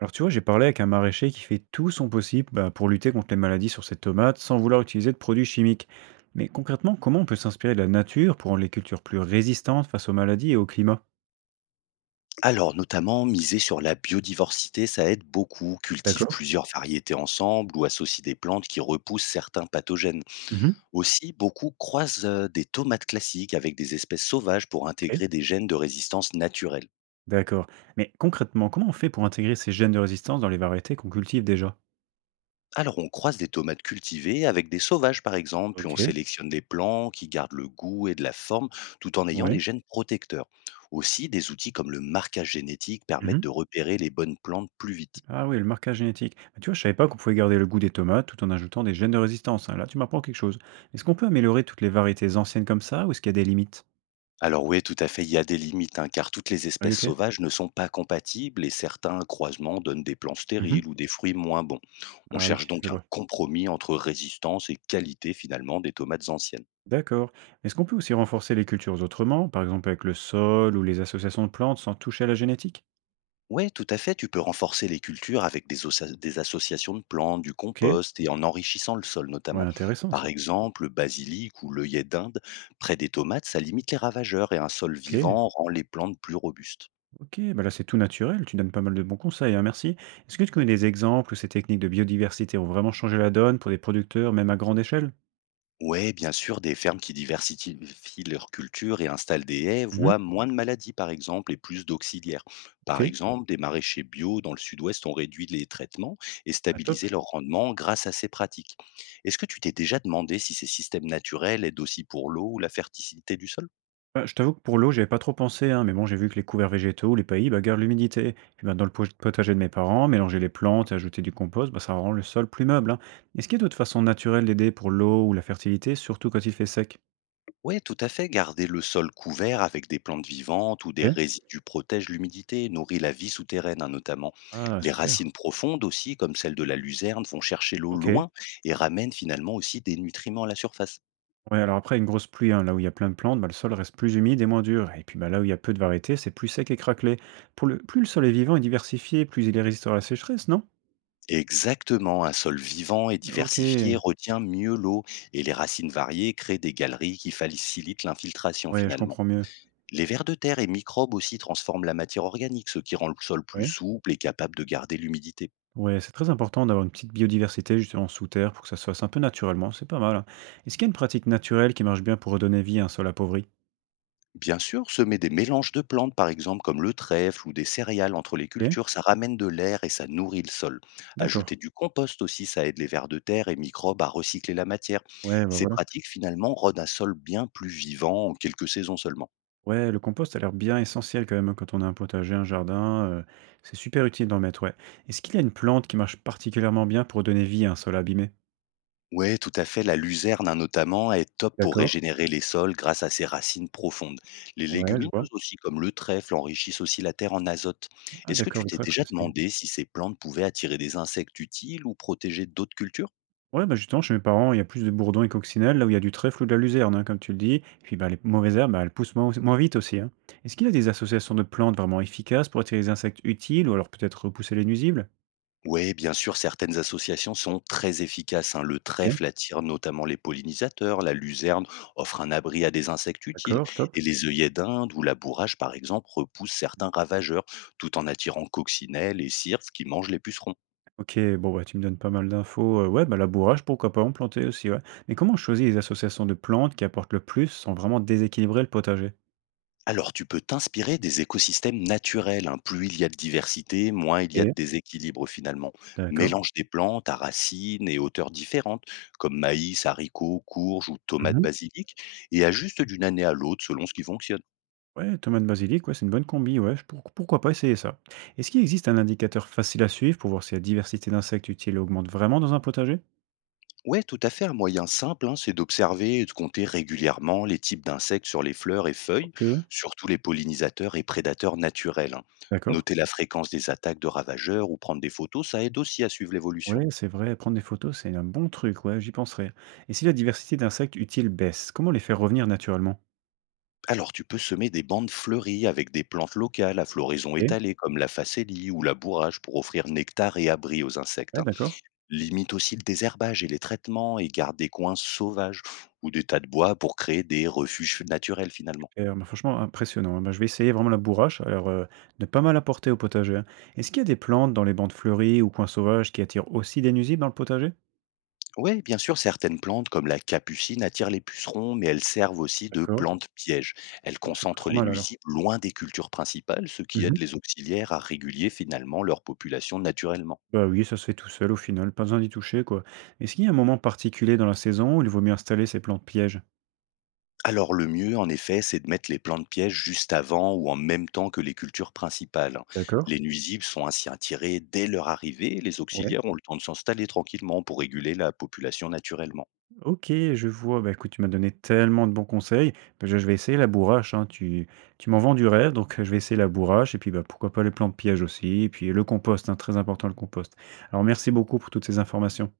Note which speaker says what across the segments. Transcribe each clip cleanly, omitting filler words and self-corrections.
Speaker 1: Alors tu vois, j'ai parlé avec un maraîcher qui fait tout son possible, bah, pour lutter contre les maladies sur ses tomates sans vouloir utiliser de produits chimiques. Mais concrètement, comment on peut s'inspirer de la nature pour rendre les cultures plus résistantes face aux maladies et au climat?
Speaker 2: Alors, notamment, miser sur la biodiversité, ça aide beaucoup. Cultive
Speaker 1: D'accord.
Speaker 2: plusieurs variétés ensemble ou associe des plantes qui repoussent certains pathogènes.
Speaker 1: Mhm.
Speaker 2: Aussi, beaucoup croisent des tomates classiques avec des espèces sauvages pour
Speaker 1: Ok.
Speaker 2: intégrer des gènes de résistance naturelle.
Speaker 1: D'accord. Mais concrètement, comment on fait pour intégrer ces gènes de résistance dans les variétés qu'on cultive déjà?
Speaker 2: Alors, on croise des tomates cultivées avec des sauvages, par exemple, puis on
Speaker 1: Ok.
Speaker 2: sélectionne des plants qui gardent le goût et de la forme tout en ayant des
Speaker 1: Oui.
Speaker 2: gènes protecteurs. Aussi, des outils comme le marquage génétique permettent
Speaker 1: Mhm.
Speaker 2: de repérer les bonnes plantes plus vite.
Speaker 1: Ah oui, le marquage génétique. Bah, tu vois, je savais pas qu'on pouvait garder le goût des tomates tout en ajoutant des gènes de résistance, hein. Là, tu m'apprends quelque chose. Est-ce qu'on peut améliorer toutes les variétés anciennes comme ça ou est-ce qu'il y a des limites?
Speaker 2: Alors oui, tout à fait, il y a des limites, hein, car toutes les
Speaker 1: Ah oui,
Speaker 2: espèces
Speaker 1: ok.
Speaker 2: sauvages ne sont pas compatibles et certains croisements donnent des plants
Speaker 1: Mhm.
Speaker 2: stériles ou des fruits moins bons. On
Speaker 1: Ah
Speaker 2: cherche
Speaker 1: oui,
Speaker 2: donc
Speaker 1: je
Speaker 2: un
Speaker 1: vois.
Speaker 2: compromis entre résistance et qualité finalement des tomates anciennes.
Speaker 1: D'accord. Est-ce qu'on peut aussi renforcer les cultures autrement, par exemple avec le sol ou les associations de plantes sans toucher à la génétique?
Speaker 2: Oui, tout à fait, tu peux renforcer les cultures avec des, des associations de plantes, du
Speaker 1: Ok, ouais,
Speaker 2: compost et en enrichissant le sol notamment.
Speaker 1: intéressant
Speaker 2: Par
Speaker 1: ça.
Speaker 2: exemple, le basilic ou l'œillet d'Inde, près des tomates, ça limite les ravageurs et un sol
Speaker 1: Ok,
Speaker 2: vivant rend les plantes plus robustes.
Speaker 1: ok, bah là c'est tout naturel, tu donnes pas mal de bons conseils, hein, merci. Est-ce que tu connais des exemples où ces techniques de biodiversité ont vraiment changé la donne pour des producteurs, même à grande échelle?
Speaker 2: Ouais, bien sûr, des fermes qui diversifient leur culture et installent des haies
Speaker 1: Mhm.
Speaker 2: voient moins de maladies, par exemple, et plus d'auxiliaires.
Speaker 1: Ok,
Speaker 2: Par exemple, des maraîchers bio dans le sud-ouest ont réduit les traitements et
Speaker 1: ah,
Speaker 2: stabilisé
Speaker 1: top.
Speaker 2: leur rendement grâce à ces pratiques. Est-ce que tu t'es déjà demandé si ces systèmes naturels aident aussi pour l'eau ou la fertilité du sol?
Speaker 1: Bah, je t'avoue que pour l'eau, j'avais pas trop pensé, hein, mais bon, j'ai vu que les couverts végétaux, les paillis, bah, gardent l'humidité. Puis bah, dans le potager de mes parents, mélanger les plantes et ajouter du compost, bah, ça rend le sol plus meuble, hein. Est-ce qu'il y a d'autres façons naturelles d'aider pour l'eau ou la fertilité, surtout quand il fait sec?
Speaker 2: Ouais, tout à fait. Garder le sol couvert avec des plantes vivantes ou des
Speaker 1: Ok.
Speaker 2: résidus protège l'humidité, nourrit la vie souterraine, hein, notamment.
Speaker 1: Ah,
Speaker 2: Les
Speaker 1: super.
Speaker 2: racines profondes aussi, comme celles de la luzerne, vont chercher l'eau
Speaker 1: Ok.
Speaker 2: loin et ramènent finalement aussi des nutriments à la surface.
Speaker 1: Ouais, alors après, une grosse pluie, hein, là où il y a plein de plantes, bah, le sol reste plus humide et moins dur. Et puis bah, là où il y a peu de variétés, c'est plus sec et craquelé. Plus le sol est vivant et diversifié, plus il est résistant à la sécheresse, non?
Speaker 2: Exactement, un sol vivant et
Speaker 1: Ok.
Speaker 2: diversifié retient mieux l'eau et les racines variées créent des galeries qui facilitent l'infiltration
Speaker 1: Ouais, je
Speaker 2: finalement.
Speaker 1: comprends mieux.
Speaker 2: Les vers de terre et microbes aussi transforment la matière organique, ce qui rend le sol plus
Speaker 1: Ouais.
Speaker 2: souple et capable de garder l'humidité.
Speaker 1: Ouais, c'est très important d'avoir une petite biodiversité justement sous terre pour que ça se fasse un peu naturellement, c'est pas mal, hein. Est-ce qu'il y a une pratique naturelle qui marche bien pour redonner vie à un sol appauvri?
Speaker 2: Bien sûr, semer des mélanges de plantes, par exemple, comme le trèfle ou des céréales entre les
Speaker 1: Ok,
Speaker 2: cultures, ça ramène de l'air et ça nourrit le sol. Ajouter
Speaker 1: d'accord.
Speaker 2: du compost aussi, ça aide les vers de terre et microbes à recycler la matière.
Speaker 1: Ouais, bah
Speaker 2: Ces
Speaker 1: voilà.
Speaker 2: pratiques, finalement, rendent un sol bien plus vivant en quelques saisons seulement.
Speaker 1: Ouais, le compost a l'air bien essentiel quand même, hein, quand on a un potager, un jardin. C'est super utile d'en mettre, ouais. Est-ce qu'il y a une plante qui marche particulièrement bien pour redonner vie à un sol abîmé?
Speaker 2: Ouais, tout à fait. La luzerne, hein, notamment, est top pour
Speaker 1: D'accord.
Speaker 2: régénérer les sols grâce à ses racines profondes. Les
Speaker 1: Ouais, je
Speaker 2: légumineuses
Speaker 1: vois.
Speaker 2: aussi, comme le trèfle, enrichissent aussi la terre en azote.
Speaker 1: Ah
Speaker 2: Est-ce que
Speaker 1: d'accord,
Speaker 2: tu
Speaker 1: le
Speaker 2: t'es
Speaker 1: trèfle
Speaker 2: déjà
Speaker 1: aussi, hein.
Speaker 2: demandé si ces plantes pouvaient attirer des insectes utiles ou protéger d'autres cultures?
Speaker 1: Ouais, bah, justement, chez mes parents, il y a plus de bourdons et coccinelles, là où il y a du trèfle ou de la luzerne, hein, comme tu le dis. Et puis, bah, les mauvaises herbes, bah, elles poussent moins, moins vite aussi, hein. Est-ce qu'il y a des associations de plantes vraiment efficaces pour attirer les insectes utiles ou alors peut-être repousser les nuisibles?
Speaker 2: Ouais, bien sûr, certaines associations sont très efficaces, hein. Le
Speaker 1: Ok,
Speaker 2: trèfle attire notamment les pollinisateurs, la luzerne offre un abri à des insectes utiles,
Speaker 1: d'accord, top.
Speaker 2: et les œillets d'Inde ou la bourrache, par exemple, repoussent certains ravageurs, tout en attirant coccinelles et cirques qui mangent les pucerons.
Speaker 1: Ok, bon, bah, tu me donnes pas mal d'infos. Ouais, bah, labourage, pourquoi pas en planter aussi, ouais. Mais comment on choisit les associations de plantes qui apportent le plus sans vraiment déséquilibrer le potager?
Speaker 2: Alors, tu peux t'inspirer des écosystèmes naturels, hein. Plus il y a de diversité, moins il y a de
Speaker 1: Ok,
Speaker 2: déséquilibre finalement.
Speaker 1: d'accord.
Speaker 2: Mélange des plantes à racines et hauteurs différentes, comme maïs, haricots, courges ou tomates basilic, et ajuste d'une année à l'autre selon ce qui fonctionne.
Speaker 1: Ouais, tomate basilic, ouais, c'est une bonne combi, ouais, pourquoi pas essayer ça. Est-ce qu'il existe un indicateur facile à suivre pour voir si la diversité d'insectes utiles augmente vraiment dans un potager?
Speaker 2: Ouais, tout à fait. Un moyen simple, hein, c'est d'observer et de compter régulièrement les types d'insectes sur les fleurs et feuilles,
Speaker 1: Ok.
Speaker 2: surtout les pollinisateurs et prédateurs naturels, hein.
Speaker 1: D'accord.
Speaker 2: Noter la fréquence des attaques de ravageurs ou prendre des photos, ça aide aussi à suivre l'évolution.
Speaker 1: Ouais, c'est vrai, prendre des photos, c'est un bon truc, ouais, j'y penserai. Et si la diversité d'insectes utiles baisse, comment les faire revenir naturellement?
Speaker 2: Alors tu peux semer des bandes fleuries avec des plantes locales à floraison
Speaker 1: Ok.
Speaker 2: étalée comme la phacélie ou la bourrage pour offrir nectar et abri aux insectes,
Speaker 1: Ouais,
Speaker 2: hein.
Speaker 1: d'accord.
Speaker 2: Limite aussi le désherbage et les traitements et garde des coins sauvages ou des tas de bois pour créer des refuges naturels finalement.
Speaker 1: Super, bah franchement impressionnant, hein. Bah, je vais essayer vraiment la bourrache, alors de pas mal apporter au potager, hein. Est-ce qu'il y a des plantes dans les bandes fleuries ou coins sauvages qui attirent aussi des nuisibles dans le potager?
Speaker 2: Oui, bien sûr, certaines plantes comme la capucine attirent les pucerons, mais elles servent aussi de
Speaker 1: D'accord.
Speaker 2: plantes pièges. Elles
Speaker 1: Bon, c'est pas
Speaker 2: concentrent
Speaker 1: trop
Speaker 2: les
Speaker 1: mal alors.
Speaker 2: nuisibles loin des cultures principales, ce qui aide les auxiliaires à réguler finalement leur population naturellement.
Speaker 1: Bah oui, ça se fait tout seul au final, pas besoin d'y toucher quoi. Est-ce qu'il y a un moment particulier dans la saison où il vaut mieux installer ces plantes pièges?
Speaker 2: Alors le mieux, en effet, c'est de mettre les plantes pièges juste avant ou en même temps que les cultures principales.
Speaker 1: D'accord?
Speaker 2: Les nuisibles sont ainsi attirés dès leur arrivée et les
Speaker 1: Ouais.
Speaker 2: auxiliaires ont le temps de s'installer tranquillement pour réguler la population naturellement.
Speaker 1: Ok, je vois. Bah écoute, tu m'as donné tellement de bons conseils. Bah, je vais essayer la bourrache, hein. Tu m'en vends du rêve, donc je vais essayer la bourrache et puis bah pourquoi pas les plantes pièges aussi, et puis le compost, hein, très important le compost. Alors merci beaucoup pour toutes ces informations.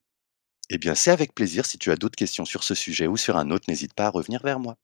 Speaker 2: Eh bien, c'est avec plaisir. Si tu as d'autres questions sur ce sujet ou sur un autre, n'hésite pas à revenir vers moi.